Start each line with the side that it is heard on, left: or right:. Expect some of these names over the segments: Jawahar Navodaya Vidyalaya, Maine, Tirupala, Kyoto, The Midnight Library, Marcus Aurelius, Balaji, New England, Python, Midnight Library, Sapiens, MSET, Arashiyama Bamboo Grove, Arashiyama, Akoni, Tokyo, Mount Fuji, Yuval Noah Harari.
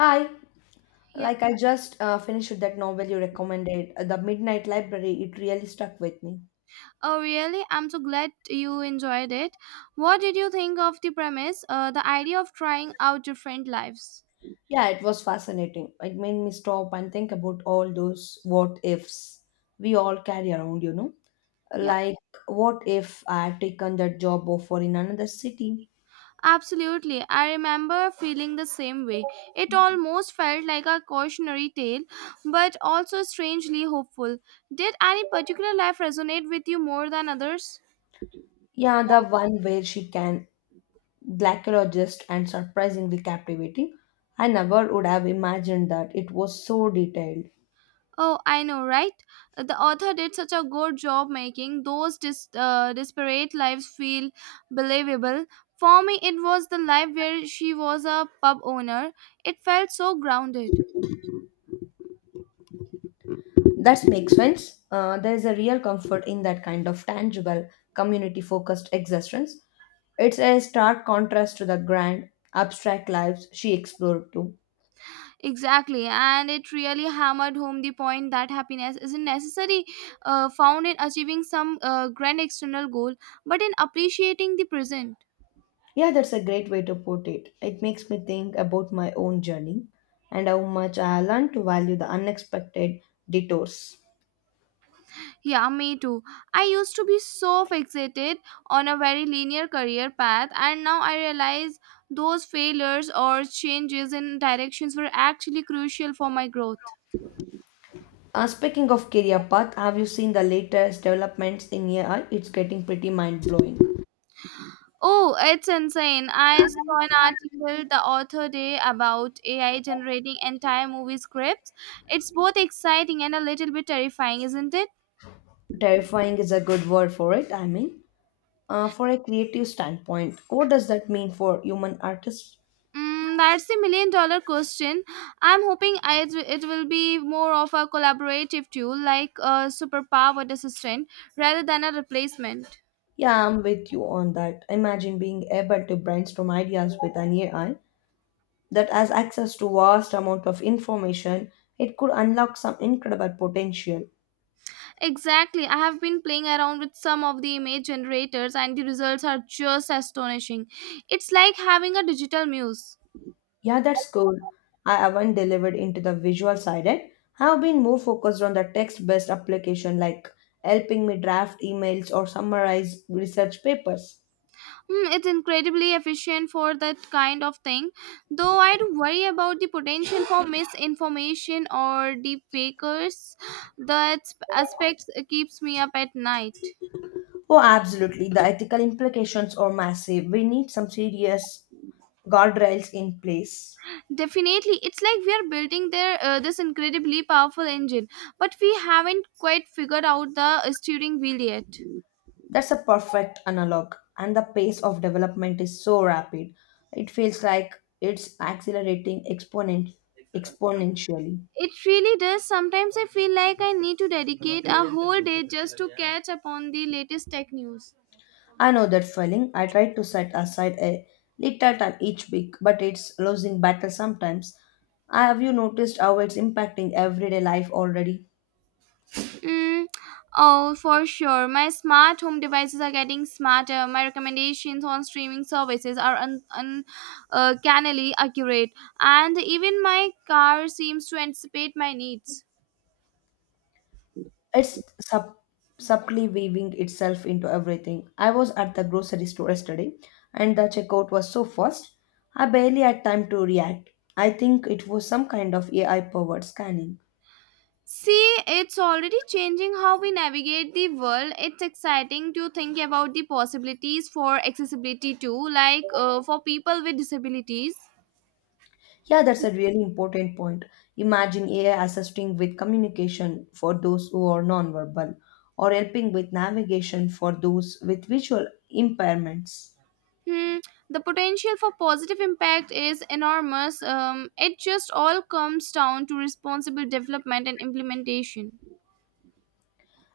left: Hi,
right: Yeah.
left: I just finished that novel you recommended, The Midnight Library. It really stuck with me.
right: Oh, really? I'm so glad you enjoyed it. What did you think of the premise, the idea of trying out different lives?
left: Yeah, it was fascinating. It made me stop and think about all those what ifs we all carry around.
right: Yeah,
left: Like, what if I had taken that job offer in another city?
right: absolutely. I remember feeling the same way. It almost felt like a cautionary tale, but also strangely hopeful. Did any particular life resonate with you more than others?
left: Yeah, the one where she can, glacologist and surprisingly captivating. I never would have imagined that. It was so detailed.
right: Oh, I know, right? The author did such a good job making those disparate lives feel believable. For me, it was the life where she was a pub owner. It felt so grounded.
left: That makes sense. There is a real comfort in that kind of tangible, community focused existence. It's a stark contrast to the grand, abstract lives she explored too.
right: Exactly, and it really hammered home the point that happiness isn't necessarily found in achieving some grand external goal, but in appreciating the present.
left: Yeah, that's a great way to put it. It makes me think about my own journey and how much I learned to value the unexpected detours.
right: Yeah, me too. I used to be so fixated on a very linear career path, and now I realize those failures or changes in directions were actually crucial for my growth.
left: Speaking of career path, have you seen the latest developments in AI? It's getting pretty mind blowing.
right: Oh, it's insane. I saw an article the author day about AI generating entire movie scripts. It's both exciting and a little bit terrifying, isn't it?
left: Terrifying is a good word for it, I mean, for a creative standpoint, what does that mean for human artists?
right: Mm, that's a million dollar question. I'm hoping it will be more of a collaborative tool, like a superpowered assistant, rather than a replacement.
left: Yeah, I'm with you on that. Imagine being able to brainstorm ideas with an AI that has access to vast amount of information. It could unlock some incredible potential.
right: Exactly. I have been playing around with some of the image generators, and the results are just astonishing. It's like having a digital muse.
left: Yeah, that's cool. I haven't delivered into the visual side yet. I've been more focused on the text-based application like helping me draft emails or summarize research papers.
right: Hmm, it's incredibly efficient for that kind of thing, though I do worry about the potential for misinformation or deep fakers. That aspect keeps me up at night.
left: Oh, absolutely. The ethical implications are massive. We need some serious guardrails in place.
right: Definitely, it's like we are building their, this incredibly powerful engine, but we haven't quite figured out the steering wheel yet.
left: That's a perfect analog. And the pace of development is so rapid. It feels like it's exponentially.
right: It really does. Sometimes I feel like I need to dedicate a whole day just to catch up on the latest tech news.
left: I know that feeling. I try to set aside a little time each week, but it's losing battle sometimes. Have you noticed how it's impacting everyday life already?
right: Mm, oh, for sure. My smart home devices are getting smarter. My recommendations on streaming services are cannily accurate, and even my car seems to anticipate my needs.
left: It's subtly weaving itself into everything. I was at the grocery store yesterday and the checkout was so fast, I barely had time to react. I think it was some kind of AI powered scanning.
right: See, it's already changing how we navigate the world. It's exciting to think about the possibilities for accessibility too, like for people with disabilities.
left: Yeah, that's a really important point. Imagine AI assisting with communication for those who are nonverbal or helping with navigation for those with visual impairments.
right: Hmm, the potential for positive impact is enormous. It just all comes down to responsible development and implementation.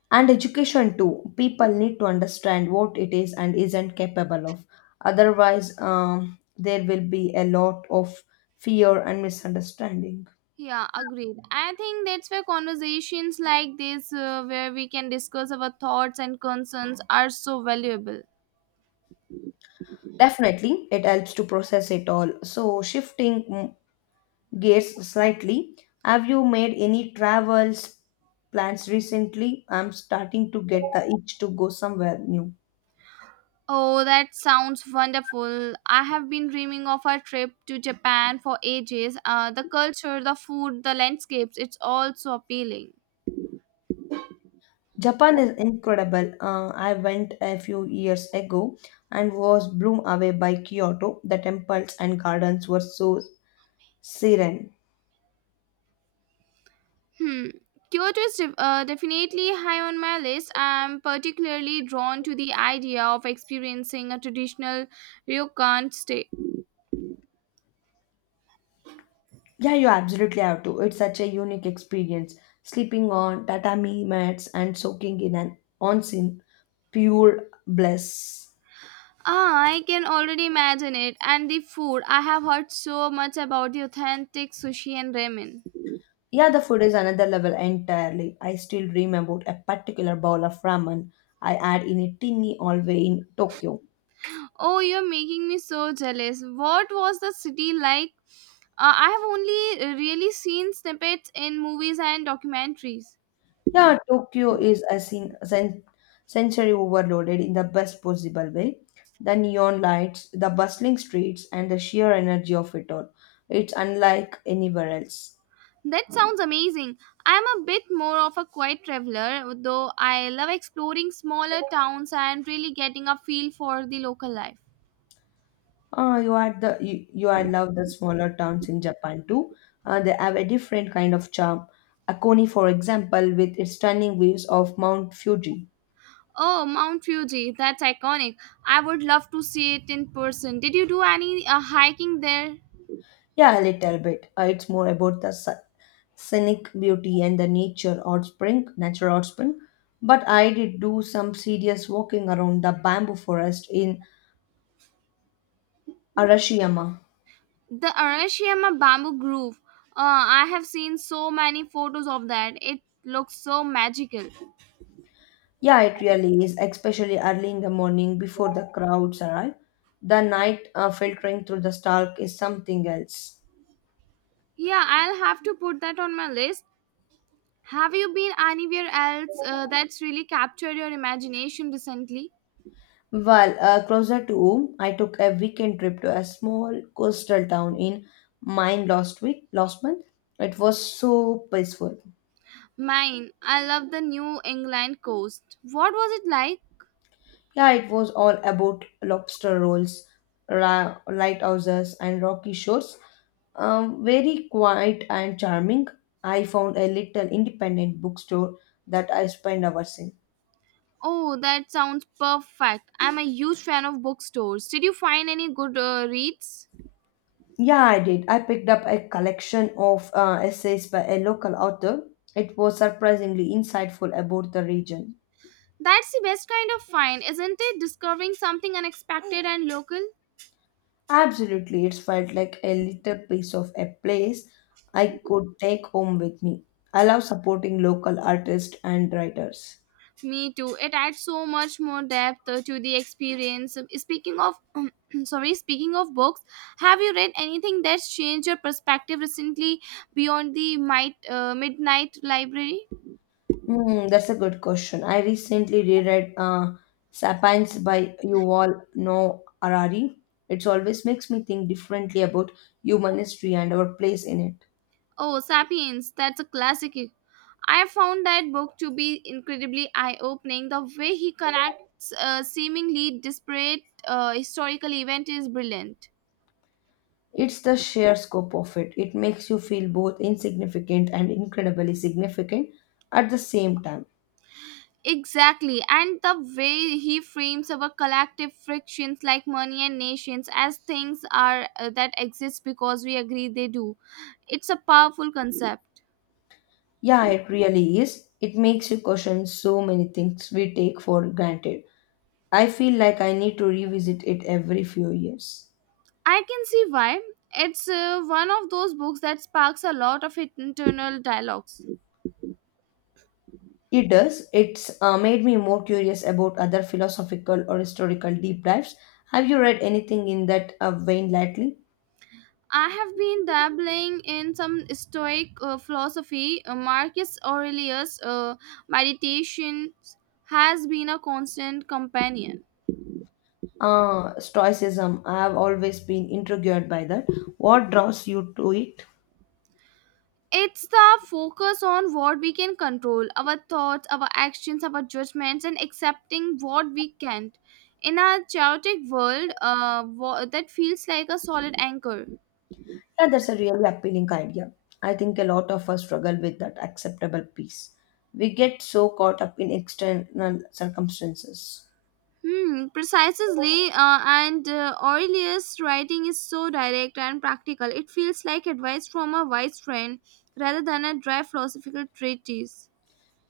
left: And education too, people need to understand what it is and isn't capable of, otherwise there will be a lot of fear and misunderstanding.
right: Yeah, agreed. I think that's where conversations like this, where we can discuss our thoughts and concerns, are so valuable.
left: Definitely it helps to process it all. So shifting gears slightly, have you made any travels plans recently? I'm starting to get the itch to go somewhere new.
right: Oh, that sounds wonderful. I have been dreaming of a trip to Japan for ages. The culture, the food, the landscapes, it's all so appealing.
left: Japan is incredible. I went a few years ago and was blown away by Kyoto. The temples and gardens were so serene.
right: Hmm. Kyoto is definitely high on my list. I'm particularly drawn to the idea of experiencing a traditional ryokan stay.
left: Yeah, you absolutely have to. It's such a unique experience. Sleeping on tatami mats and soaking in an onsen, pure bliss.
right: Ah, I can already imagine it. And the food. I have heard so much about the authentic sushi and ramen.
left: Yeah, the food is another level entirely. I still dream about a particular bowl of ramen I had in a tinny hallway in Tokyo.
right: Oh, you're making me so jealous. What was the city like? I have only really seen snippets in movies and documentaries.
left: Yeah, Tokyo is a sensory overloaded in the best possible way. The neon lights, the bustling streets, and the sheer energy of it all. It's unlike anywhere else.
right: That sounds amazing. I'm a bit more of a quiet traveler, though I love exploring smaller towns and really getting a feel for the local life.
left: You are the you, you are love the smaller towns in Japan too. They have a different kind of charm. Akoni, for example, with its stunning views of Mount Fuji.
right: Oh, Mount Fuji, that's iconic. I would love to see it in person. Did you do any hiking there?
left: Yeah, a little bit. It's more about the scenic beauty and the nature outspring, natural outspring. But I did do some serious walking around the bamboo forest in Arashiyama.
right: The Arashiyama Bamboo Grove. I have seen so many photos of that. It looks so magical.
left: Yeah, it really is, especially early in the morning before the crowds arrive. The night filtering through the stalk is something else.
right: Yeah, I'll have to put that on my list. Have you been anywhere else that's really captured your imagination recently?
left: Well, closer to home, I took a weekend trip to a small coastal town in Maine last week, last month. It was so peaceful.
right: Mine. I love the New England coast. What was it like?
left: Yeah, it was all about lobster rolls, lighthouses, and rocky shores. Very quiet and charming. I found a little independent bookstore that I spent hours in.
right: Oh, that sounds perfect. I'm a huge fan of bookstores. Did you find any good reads?
left: Yeah, I did. I picked up a collection of essays by a local author. It was surprisingly insightful about the region.
right: That's the best kind of find, isn't it? Discovering something unexpected and local.
left: Absolutely, it felt like a little piece of a place I could take home with me. I love supporting local artists and writers.
right: Me too. It adds so much more depth to the experience. Speaking of, sorry, speaking of books, have you read anything that's changed your perspective recently beyond the Midnight Library?
left: Hmm, that's a good question. I recently reread Sapiens by Yuval Noah Harari. It always makes me think differently about human history and our place in it.
right: Oh, Sapiens. That's a classic. I found that book to be incredibly eye opening. The way he connects seemingly disparate historical event is brilliant.
left: It's the sheer scope of it. It makes you feel both insignificant and incredibly significant at the same time.
right: Exactly, and the way he frames our collective frictions like money and nations as things are that exist because we agree they do. It's a powerful concept.
left: Yeah, it really is. It makes you question so many things we take for granted. I feel like I need to revisit it every few years.
right: I can see why. It's one of those books that sparks a lot of internal dialogues.
left: It does. It's made me more curious about other philosophical or historical deep dives. Have you read anything in that vein lately?
right: I have been dabbling in some Stoic philosophy. Marcus Aurelius' meditations has been a constant companion.
left: Stoicism. I have always been intrigued by that. What draws you to it?
right: It's the focus on what we can control our thoughts, our actions, our judgments, and accepting what we can't. In a chaotic world, that feels like a solid anchor.
left: Yeah, that's a really appealing idea. I think a lot of us struggle with that acceptable peace. We get so caught up in external circumstances.
right: Hmm, precisely. And Aurelius' writing is so direct and practical. It feels like advice from a wise friend rather than a dry philosophical treatise.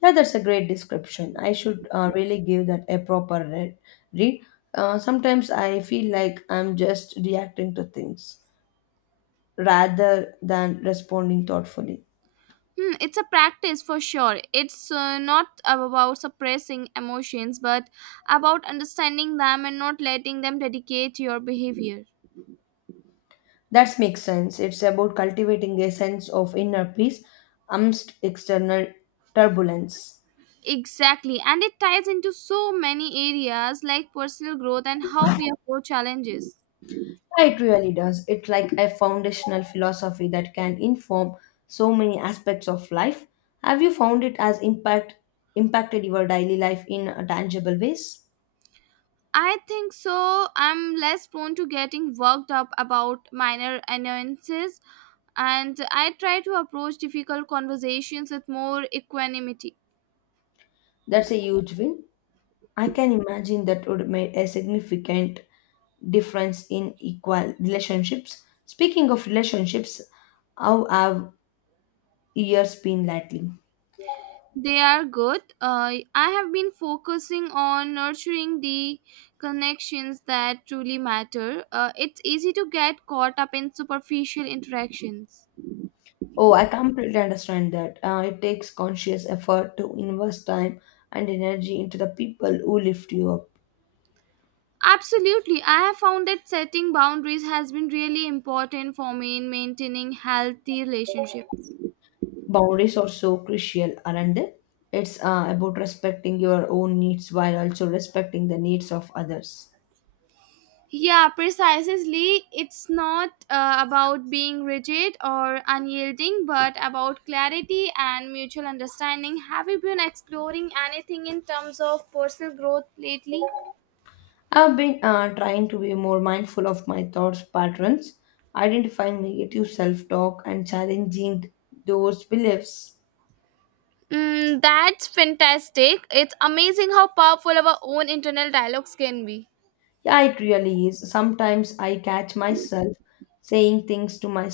left: Yeah, that's a great description. I should really give that a proper read. Read. Sometimes I feel like I'm just reacting to things rather than responding thoughtfully.
right: Hmm, it's a practice for sure. It's not about suppressing emotions, but about understanding them and not letting them dictate your behavior.
left: That makes sense. It's about cultivating a sense of inner peace amidst external turbulence.
right: Exactly. And it ties into so many areas like personal growth and how we approach challenges.
left: Yeah, it really does. It's like a foundational philosophy that can inform so many aspects of life. Have you found it has impacted your daily life in tangible ways?
right: I think so. I'm less prone to getting worked up about minor annoyances, and I try to approach difficult conversations with more equanimity.
left: That's a huge win. I can imagine that would make a significant difference in equal relationships. Speaking of relationships, how have years been lately?
right: They are good. I have been focusing on nurturing the connections that truly matter. It's easy to get caught up in superficial interactions.
left: Oh, I completely understand that. It takes conscious effort to invest time and energy into the people who lift you up.
right: Absolutely. I have found that setting boundaries has been really important for me in maintaining healthy relationships.
left: Boundaries are so crucial, aren't they? It's about respecting your own needs while also respecting the needs of others.
right: Yeah, precisely. It's not about being rigid or unyielding, but about clarity and mutual understanding. Have you been exploring anything in terms of personal growth lately?
left: I've been trying to be more mindful of my thoughts patterns, identifying negative self talk, and challenging those beliefs.
right: Mm, that's fantastic. It's amazing how powerful our own internal dialogues can be.
left: Yeah, it really is. Sometimes I catch myself saying things to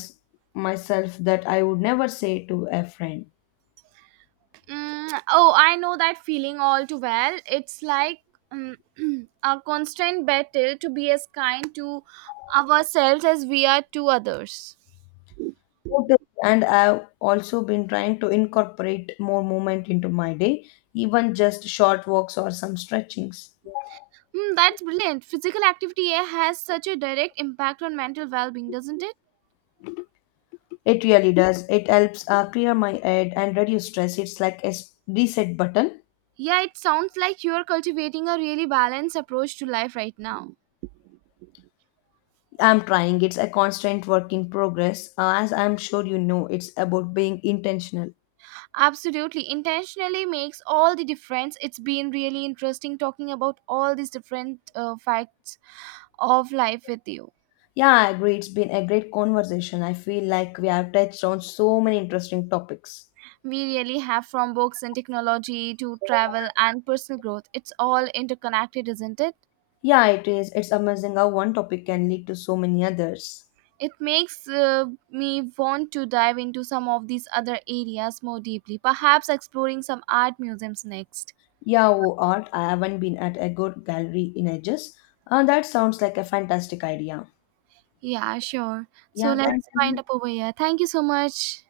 left: myself that I would never say to a friend.
right: Mm, oh, I know that feeling all too well. It's like um, a constant battle to be as kind to ourselves as we are to others.
left: Totally. And I've also been trying to incorporate more movement into my day, even just short walks or some stretchings.
right: Hmm, that's brilliant. Physical activity has such a direct impact on mental well being, doesn't it?
left: It really does. It helps clear my head and reduce stress. It's like a reset button.
right: Yeah, it sounds like you're cultivating a really balanced approach to life right now.
left: I'm trying. It's a constant work in progress. As I'm sure you know, it's about being intentional.
right: Absolutely. Intentionally makes all the difference. It's been really interesting talking about all these different facts of life with you.
left: Yeah, I agree. It's been a great conversation. I feel like we have touched on so many interesting topics.
right: We really have from books and technology to travel and personal growth. It's all interconnected, isn't it?
left: Yeah, it is. It's amazing how one topic can lead to so many others.
right: It makes me want to dive into some of these other areas more deeply, perhaps exploring some art museums next.
left: Yeah, oh, art. I haven't been at a good gallery in ages. That sounds like a fantastic idea.
right: Yeah, sure. So
left: Yeah, thank
right: let's find
left: you.
right: up over here. Thank you so much.